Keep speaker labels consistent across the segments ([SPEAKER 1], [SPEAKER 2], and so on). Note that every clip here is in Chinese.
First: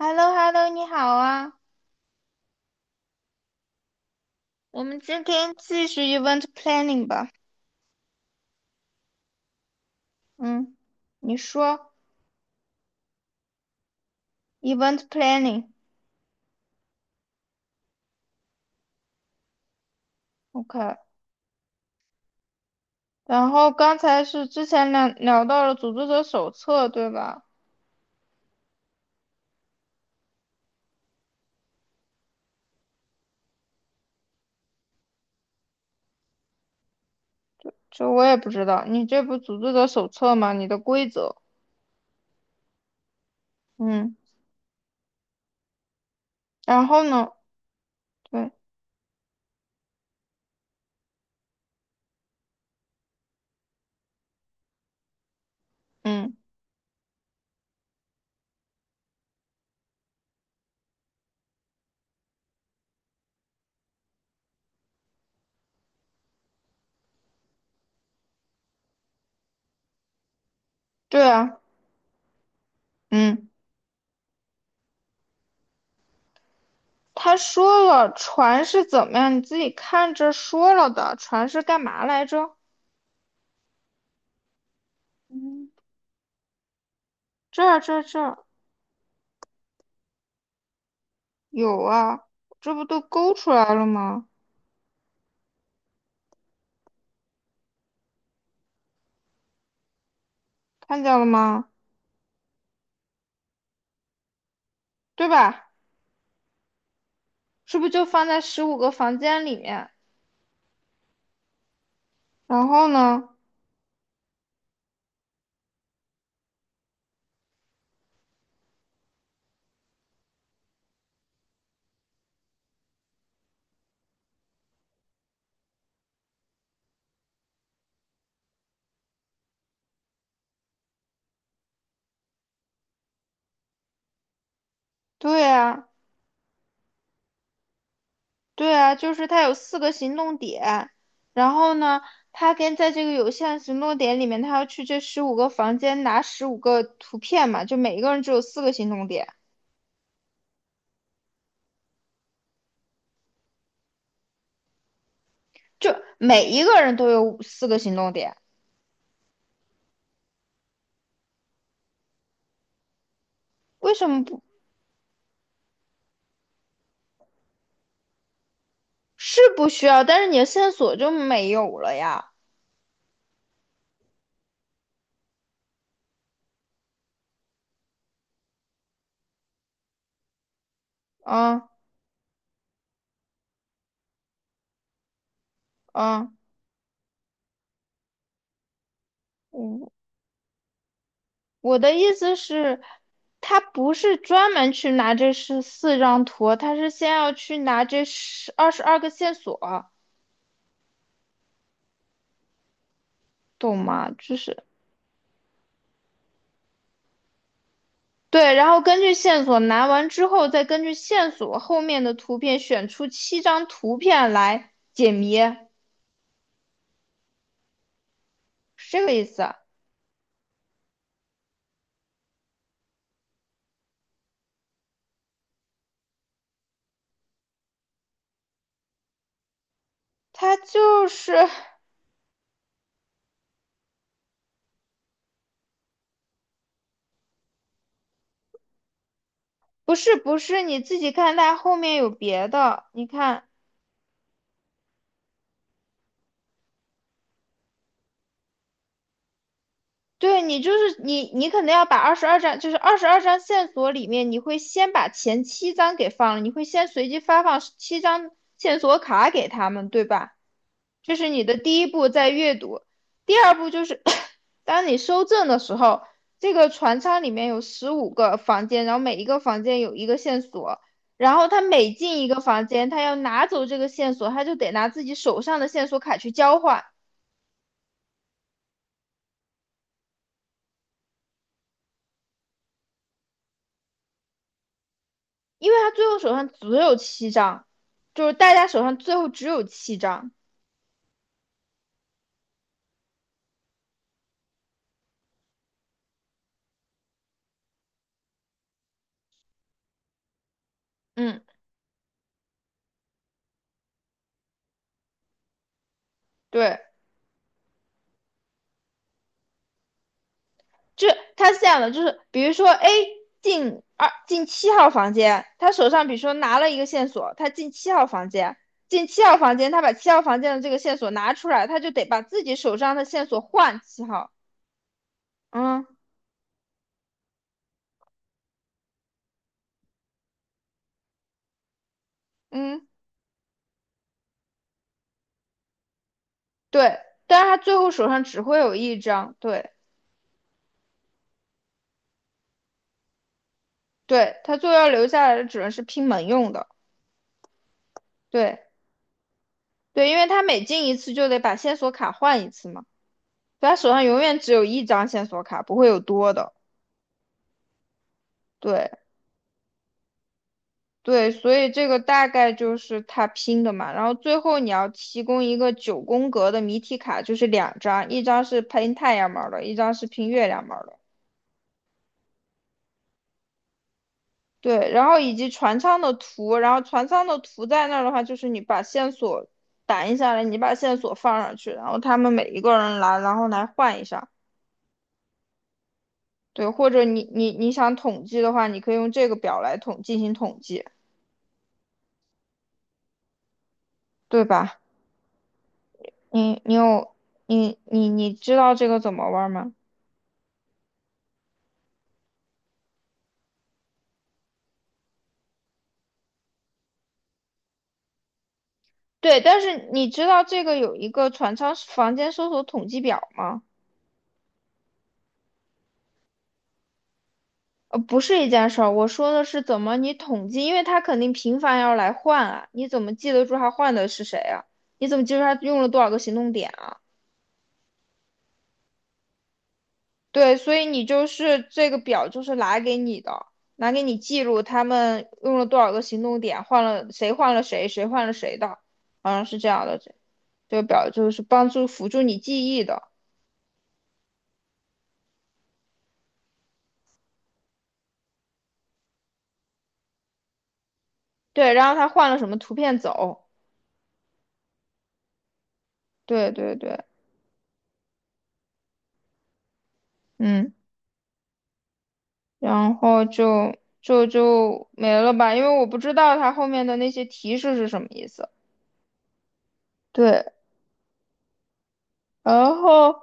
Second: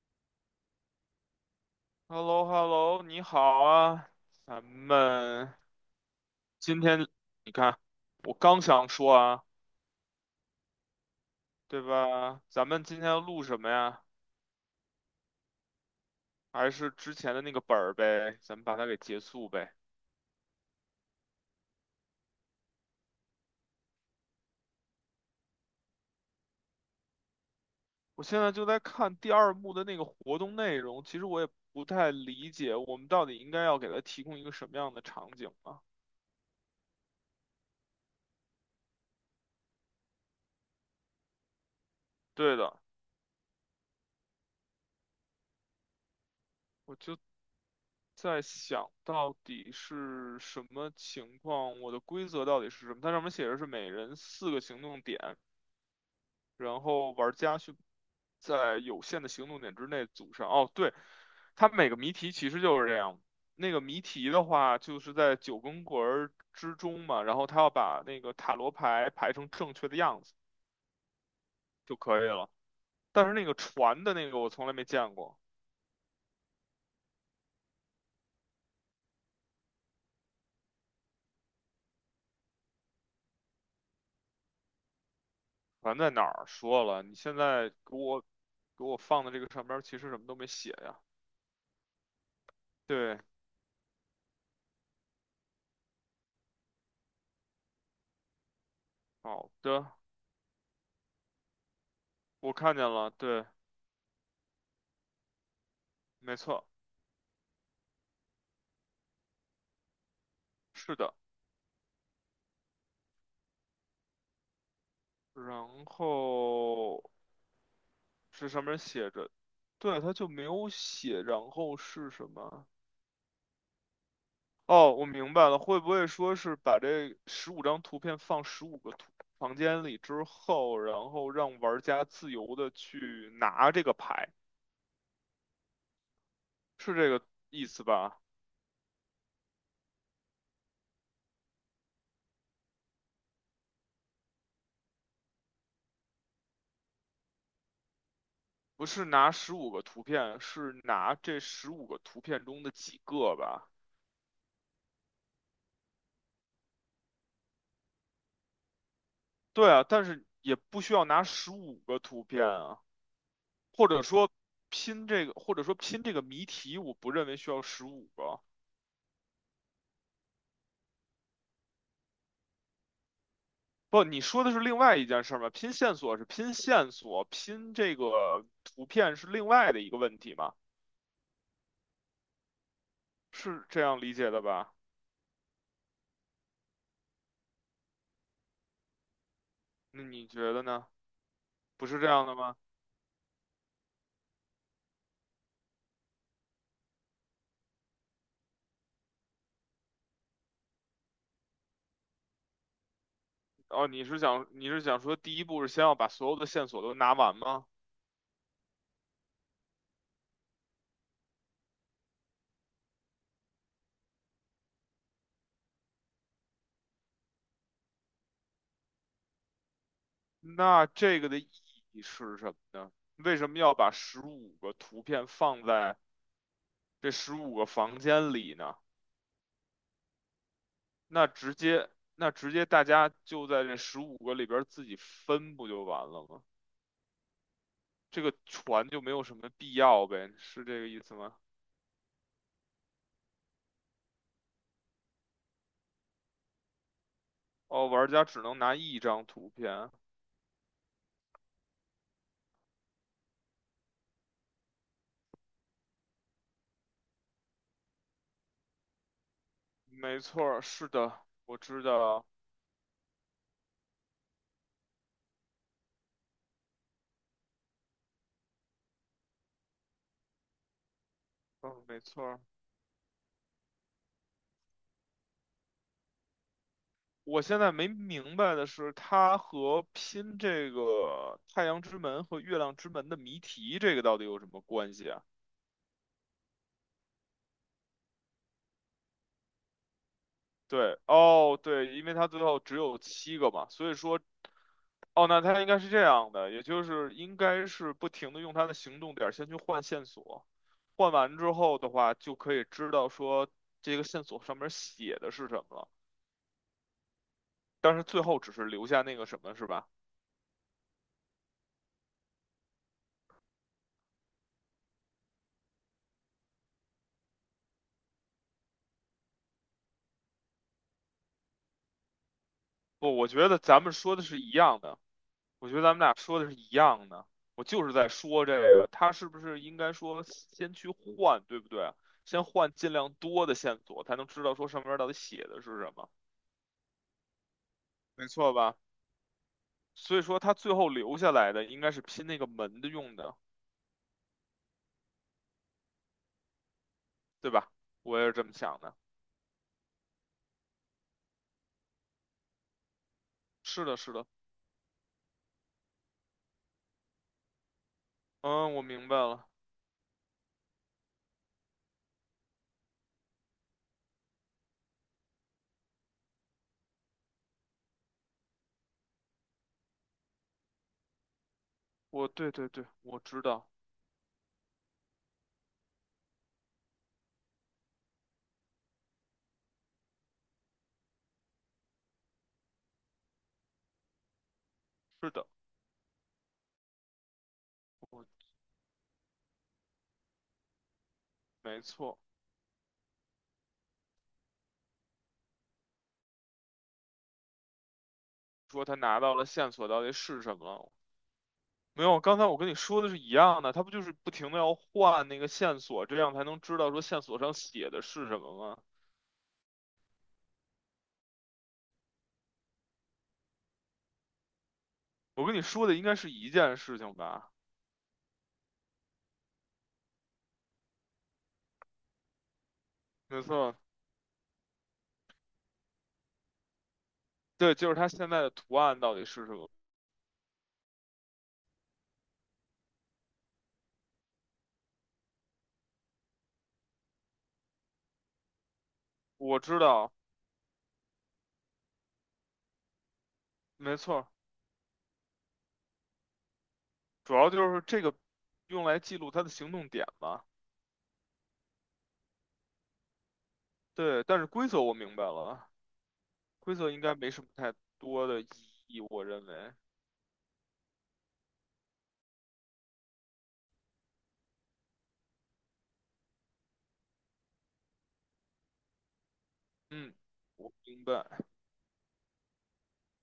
[SPEAKER 1] h e l l o h e l l o 你好啊，
[SPEAKER 2] h e l l o h e l l o 你好啊，咱
[SPEAKER 1] 我们今天
[SPEAKER 2] 们
[SPEAKER 1] 继续 event
[SPEAKER 2] 今
[SPEAKER 1] planning
[SPEAKER 2] 天
[SPEAKER 1] 吧。
[SPEAKER 2] 你看，我刚想说啊，
[SPEAKER 1] 嗯，你
[SPEAKER 2] 对
[SPEAKER 1] 说
[SPEAKER 2] 吧？咱们今天要录什么呀？
[SPEAKER 1] event planning，OK。
[SPEAKER 2] 还是之前的那个本儿呗，咱们把它给结束呗。
[SPEAKER 1] 然后刚才是之前聊到了组织者手册，对吧？
[SPEAKER 2] 我现在就在看第二幕的那个活动内容，其实我也不太理解，我们到底应该要给它提供一个什么样的场景啊？
[SPEAKER 1] 这我也不知道，你这不组织者手册吗？你的规则，
[SPEAKER 2] 对的，
[SPEAKER 1] 嗯，然
[SPEAKER 2] 我
[SPEAKER 1] 后
[SPEAKER 2] 就
[SPEAKER 1] 呢？
[SPEAKER 2] 在
[SPEAKER 1] 对，
[SPEAKER 2] 想到底是什么情况，我的规则到底是什么？它上面写着是每人4个行动点。
[SPEAKER 1] 嗯，
[SPEAKER 2] 然后玩家去在有限的行动点之内组上。哦，对，它每个谜题其实就是这样。那个谜题的话，就是在九宫格儿之中嘛，然后他要把那个塔罗牌排成正确的样子
[SPEAKER 1] 对啊，
[SPEAKER 2] 就可以了。但是那
[SPEAKER 1] 嗯，
[SPEAKER 2] 个船的那个我从来没见过，
[SPEAKER 1] 他说了船是怎么样，你自己看着说了的，船是干嘛来着？嗯，
[SPEAKER 2] 船在哪儿？说了，你现
[SPEAKER 1] 这
[SPEAKER 2] 在
[SPEAKER 1] 儿这
[SPEAKER 2] 给
[SPEAKER 1] 儿这
[SPEAKER 2] 我
[SPEAKER 1] 儿
[SPEAKER 2] 给我放的这个上边儿其实什么都没写呀。
[SPEAKER 1] 有啊，这不都
[SPEAKER 2] 对，
[SPEAKER 1] 勾出来了吗？
[SPEAKER 2] 好的，
[SPEAKER 1] 看见了吗？
[SPEAKER 2] 我看见了，对，
[SPEAKER 1] 对吧？
[SPEAKER 2] 没错，
[SPEAKER 1] 是不是就放在十五个房间里面？
[SPEAKER 2] 是的。
[SPEAKER 1] 然后呢？
[SPEAKER 2] 然后是上面写着，对，它就没有写，然后是什么？哦，我明白了，会不会说是把这15张图片放十五个图房间里之后，然后让玩家自由的去拿这个牌，
[SPEAKER 1] 对啊，
[SPEAKER 2] 是这个意思吧？
[SPEAKER 1] 对啊，就是他有四个行动点，然后呢，他跟在这个有限行动点里面，他要去这十五个房间拿15个图片嘛，就每一个人只有四个
[SPEAKER 2] 不
[SPEAKER 1] 行
[SPEAKER 2] 是
[SPEAKER 1] 动点，
[SPEAKER 2] 拿十五个图片，是拿这十五个图片中的几个吧？
[SPEAKER 1] 就每一个人都有五四个行动点，
[SPEAKER 2] 对啊，但是也不需要拿十五个图片啊，或
[SPEAKER 1] 为
[SPEAKER 2] 者
[SPEAKER 1] 什么
[SPEAKER 2] 说
[SPEAKER 1] 不
[SPEAKER 2] 拼这个，或者说拼这个谜题，我不认为需要十五个。
[SPEAKER 1] 是不需要？但是你的线索就没有了呀？
[SPEAKER 2] 不，你说的是另外一件事儿吗？拼线索是拼线索，拼这个图片是另外的一个问题吗？
[SPEAKER 1] 嗯
[SPEAKER 2] 是这样理解的吧？
[SPEAKER 1] 嗯嗯。
[SPEAKER 2] 那你觉得呢？
[SPEAKER 1] 我
[SPEAKER 2] 不
[SPEAKER 1] 的
[SPEAKER 2] 是这
[SPEAKER 1] 意
[SPEAKER 2] 样的
[SPEAKER 1] 思
[SPEAKER 2] 吗？
[SPEAKER 1] 是，他不是专门去拿这14张图，他是先要去拿这十二十二个线索，懂
[SPEAKER 2] 哦，你
[SPEAKER 1] 吗？
[SPEAKER 2] 是
[SPEAKER 1] 就
[SPEAKER 2] 想
[SPEAKER 1] 是
[SPEAKER 2] 你是想说第一步是先要把所有的线索都拿完吗？
[SPEAKER 1] 对，然后根据线索拿完之后，再根据线索后面的图片选出7张图片来解谜，是这个意思啊，
[SPEAKER 2] 那这个的意义是什么呢？为什么要把十五个图片放在这15个房间里呢？
[SPEAKER 1] 他就
[SPEAKER 2] 那
[SPEAKER 1] 是
[SPEAKER 2] 直接那直接大家就在这十五个里边儿自己分不就完了吗？这个船就没有什么必
[SPEAKER 1] 不
[SPEAKER 2] 要
[SPEAKER 1] 是
[SPEAKER 2] 呗，
[SPEAKER 1] 不是，
[SPEAKER 2] 是
[SPEAKER 1] 你
[SPEAKER 2] 这个
[SPEAKER 1] 自
[SPEAKER 2] 意
[SPEAKER 1] 己
[SPEAKER 2] 思吗？
[SPEAKER 1] 看，他后面有别的，你看，
[SPEAKER 2] 哦，玩家只能拿一张图片，
[SPEAKER 1] 对，你就是你，你可能要把二十二张，就是二十二张线索里面，你会先把前7张给放了，你会先随机发放七张线索卡给他们，对
[SPEAKER 2] 没
[SPEAKER 1] 吧？
[SPEAKER 2] 错儿是的，
[SPEAKER 1] 这是你的
[SPEAKER 2] 我
[SPEAKER 1] 第
[SPEAKER 2] 知
[SPEAKER 1] 一步，
[SPEAKER 2] 道，
[SPEAKER 1] 在阅读。第二步就是 当你收证的时候，这个船舱里面有十五个房间，然后每一个房间有一个线索，然后他
[SPEAKER 2] 嗯，
[SPEAKER 1] 每
[SPEAKER 2] 没
[SPEAKER 1] 进
[SPEAKER 2] 错
[SPEAKER 1] 一个
[SPEAKER 2] 儿
[SPEAKER 1] 房间，他要拿走这个线索，他就得拿自己手上的线索卡去交换。
[SPEAKER 2] 我现在没明白的是，它和拼这个太阳之门和月亮之门的谜题，这个到底有什么关系？啊？
[SPEAKER 1] 因为他最后手上只有七张，就是大家手上最后只有七张。
[SPEAKER 2] 对，哦，对，因为他最后只有7个嘛，所以说，哦，那他应该是这样的，也就是应该是不停的用他的行动点儿先去换线索，换完
[SPEAKER 1] 嗯，
[SPEAKER 2] 之后的话，就可以知道说这个线索上面写的是什么了，
[SPEAKER 1] 对，
[SPEAKER 2] 但是最后只是留下那个什么，是吧？
[SPEAKER 1] 这他是这样的，就是比如说 A 进7号房间，他手上比如说拿了一个线索，他进七号房间，他把七号房间的这个线索拿出来，他就得把自己手上的
[SPEAKER 2] 不，
[SPEAKER 1] 线
[SPEAKER 2] 我
[SPEAKER 1] 索
[SPEAKER 2] 觉得
[SPEAKER 1] 换
[SPEAKER 2] 咱们
[SPEAKER 1] 七
[SPEAKER 2] 说的
[SPEAKER 1] 号。
[SPEAKER 2] 是一样的。我觉得
[SPEAKER 1] 嗯
[SPEAKER 2] 咱们俩说的是一样的，我就是在说这个，他是不是应该说先去换，对不对啊？先换
[SPEAKER 1] 嗯，
[SPEAKER 2] 尽量多的线索，才能知道说上面到底写的是什么，
[SPEAKER 1] 对，但是他最后手上
[SPEAKER 2] 没
[SPEAKER 1] 只
[SPEAKER 2] 错
[SPEAKER 1] 会有
[SPEAKER 2] 吧？
[SPEAKER 1] 一张，对
[SPEAKER 2] 所以说他最后留下来的应该是拼那个门的用的，
[SPEAKER 1] 对，他最后要留下来的只能是拼门用的，
[SPEAKER 2] 对吧？我也是这么
[SPEAKER 1] 对。
[SPEAKER 2] 想的。
[SPEAKER 1] 对，因为他每进一次就得把线索卡换一次嘛，所以他
[SPEAKER 2] 是
[SPEAKER 1] 手
[SPEAKER 2] 的，
[SPEAKER 1] 上
[SPEAKER 2] 是
[SPEAKER 1] 永
[SPEAKER 2] 的，
[SPEAKER 1] 远只有一张线索卡，不会有多的。
[SPEAKER 2] 嗯，我
[SPEAKER 1] 对
[SPEAKER 2] 明白了，
[SPEAKER 1] 对，所以这个大概就是他拼的嘛。然后最后你要提供一个九宫格的谜题卡，就是2张，一张是拼太阳门儿的，一张是拼月亮门儿的。
[SPEAKER 2] 我对对对，我知道，
[SPEAKER 1] 对，然后以及船舱的图，然后船舱的图在那儿的话，就是你把线索打印下来，你把线索放上去，然后他们每一个人来，然后来换一下。
[SPEAKER 2] 是的，
[SPEAKER 1] 对，或者你想统
[SPEAKER 2] 我
[SPEAKER 1] 计的话，你可以用这个表来进行统计，
[SPEAKER 2] 没错。
[SPEAKER 1] 对吧？你你有你你你知道
[SPEAKER 2] 说
[SPEAKER 1] 这
[SPEAKER 2] 他
[SPEAKER 1] 个怎
[SPEAKER 2] 拿
[SPEAKER 1] 么
[SPEAKER 2] 到了
[SPEAKER 1] 玩
[SPEAKER 2] 线
[SPEAKER 1] 吗？
[SPEAKER 2] 索到底是什么了没有，刚才我跟你说的是一样的，他不就是不停的要换那个线索，这样才能知道说线索上写的是什么吗？
[SPEAKER 1] 对，但是你知道这个有一个船舱房间搜索统计表吗？
[SPEAKER 2] 我跟你说的应该是一件事情吧？
[SPEAKER 1] 不是一件事儿，我说的是怎么你统计，因为他肯定频繁要来换啊，你怎么记
[SPEAKER 2] 没
[SPEAKER 1] 得住他
[SPEAKER 2] 错，
[SPEAKER 1] 换的是谁啊？你怎么记住他用了多少个行动点啊？
[SPEAKER 2] 对，就是他现在的图案到底是什么？
[SPEAKER 1] 对，所以你就是这个表就是拿给你的，拿给你记录他们用了多少个行动点，换了谁换了谁，谁换了谁的，好像是
[SPEAKER 2] 我
[SPEAKER 1] 这
[SPEAKER 2] 知
[SPEAKER 1] 样的。
[SPEAKER 2] 道，
[SPEAKER 1] 这个表就是帮助辅助你记忆的。
[SPEAKER 2] 没错，主要就是这个用来记录他的行动点吧？
[SPEAKER 1] 对，然后他换了什么图片走？
[SPEAKER 2] 对，但是规则我明白了，
[SPEAKER 1] 对
[SPEAKER 2] 规
[SPEAKER 1] 对
[SPEAKER 2] 则
[SPEAKER 1] 对，
[SPEAKER 2] 应该没什么太多的意义，我认为。
[SPEAKER 1] 嗯，然后就没了吧，因为我不知道他后面的那些提示是什么意思。
[SPEAKER 2] 嗯，
[SPEAKER 1] 对，
[SPEAKER 2] 我明白。
[SPEAKER 1] 然后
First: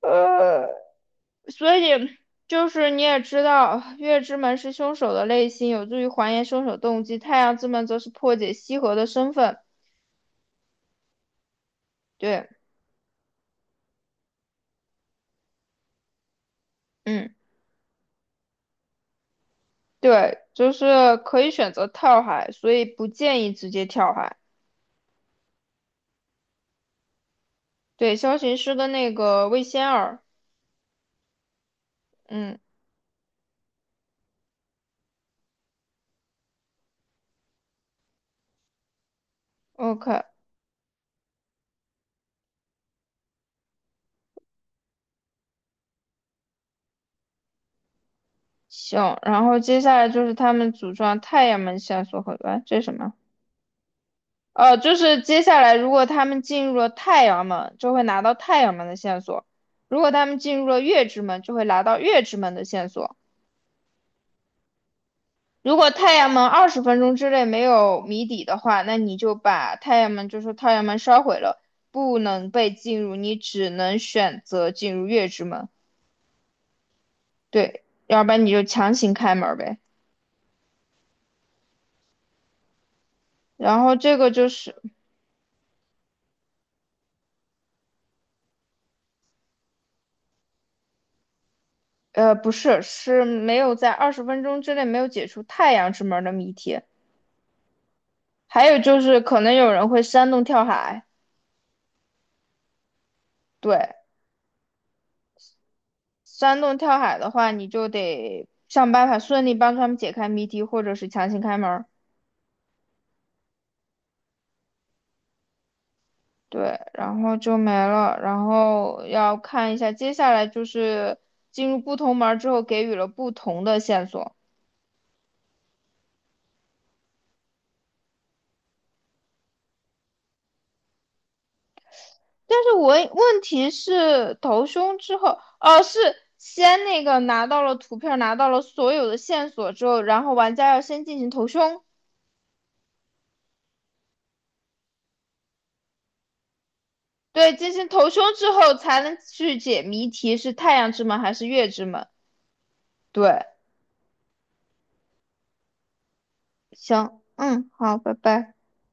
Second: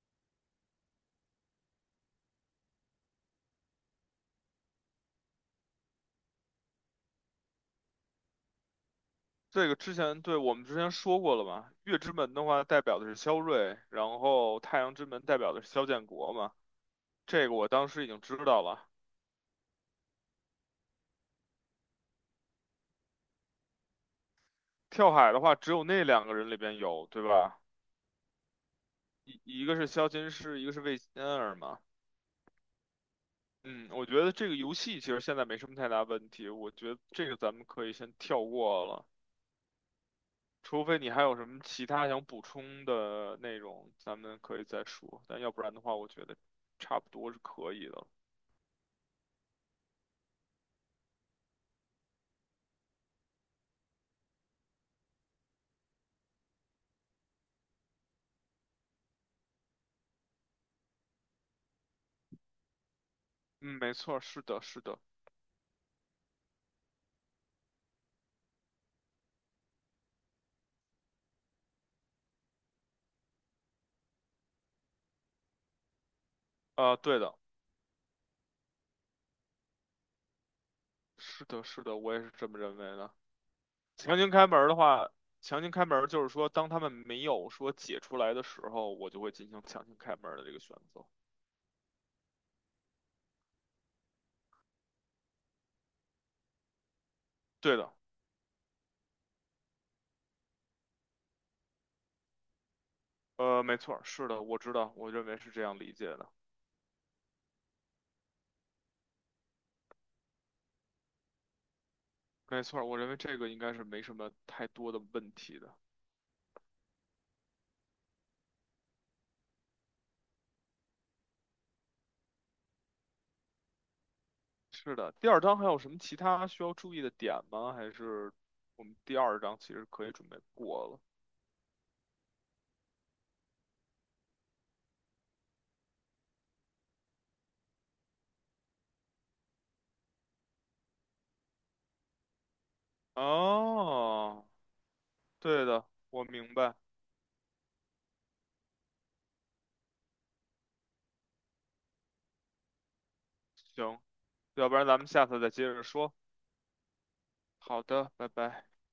[SPEAKER 1] 呃。所以就是你也知道，月之门是凶手的内心，有助于还原凶手动机；太阳之门则是破解西河的身份。
[SPEAKER 2] 这个之前对我们之前说过了嘛，月之门的
[SPEAKER 1] 对，
[SPEAKER 2] 话代表的是萧睿，然后太阳之门代表的是萧建国嘛，
[SPEAKER 1] 嗯，
[SPEAKER 2] 这个我当时已经知道了。
[SPEAKER 1] 对，就是可以选择跳海，所以不建议直接跳海。
[SPEAKER 2] 跳海的话，只有那两个人里边有，对吧？
[SPEAKER 1] 对，萧行师的那
[SPEAKER 2] 一
[SPEAKER 1] 个魏
[SPEAKER 2] 一个是
[SPEAKER 1] 仙
[SPEAKER 2] 萧
[SPEAKER 1] 儿，
[SPEAKER 2] 金师，一个是魏仙儿嘛。
[SPEAKER 1] 嗯
[SPEAKER 2] 嗯，我觉得这个游戏其实现在没什么太大问题，我觉得这个咱们可以先跳过了，
[SPEAKER 1] ，OK，
[SPEAKER 2] 除非你还有什么其他想补充的内容，咱们可以再说。但要不然的话，我觉得差不多是可以的
[SPEAKER 1] 行。然后接下来就是他们组装太阳门线索和，哎，这是什么？就是接下来如果他们进入了太阳门，就会拿到太阳门的线索；如果他们进入了月之门，就会拿到月之门的线索。
[SPEAKER 2] 嗯，没错，是的，是的。
[SPEAKER 1] 如果太阳门二十分钟之内没有谜底的话，那你就把太阳门，就说太阳门烧毁了，不能被进入，你只能选择进入月之门。
[SPEAKER 2] 啊，对的，
[SPEAKER 1] 对，要不然你就强行开门呗。
[SPEAKER 2] 是的，是的，我也是这么认为的。
[SPEAKER 1] 然后这
[SPEAKER 2] 强行
[SPEAKER 1] 个
[SPEAKER 2] 开
[SPEAKER 1] 就
[SPEAKER 2] 门儿
[SPEAKER 1] 是，
[SPEAKER 2] 的话，强行开门儿就是说，当他们没有说解出来的时候，我就会进行强行开门儿的这个选择。
[SPEAKER 1] 不是，是没有在二十分钟之内没有解除太阳之门的谜题。
[SPEAKER 2] 对的，
[SPEAKER 1] 还有就是可能有人会煽动跳海，
[SPEAKER 2] 没错
[SPEAKER 1] 对，
[SPEAKER 2] 儿是的，我知道，我认为是这样理解的。
[SPEAKER 1] 煽动跳海的话，你就得想办法顺利帮他们解开谜题，或者是强行开门儿，
[SPEAKER 2] 没错儿我认为这个应该是没什么太多的问题的。
[SPEAKER 1] 对，然后就没了，然后要看一下接下来就是进入不同门儿之后给予了不同的线索，
[SPEAKER 2] 是的，第二章还有什么其他需要注意的点吗？还是我们第二章其实可以准备过了？
[SPEAKER 1] 但是我问题是投凶之后，哦是。先那个拿到了图片，拿到了所有的线索之后，然后玩家要先进行投凶，
[SPEAKER 2] 哦，对的，我明白。
[SPEAKER 1] 对，进行投凶之后才能去解谜题，是太阳之门还是月之门？对，
[SPEAKER 2] 行，要不然咱们下次再接着说。
[SPEAKER 1] 行，嗯，
[SPEAKER 2] 好
[SPEAKER 1] 好，
[SPEAKER 2] 的，
[SPEAKER 1] 拜
[SPEAKER 2] 拜
[SPEAKER 1] 拜。
[SPEAKER 2] 拜。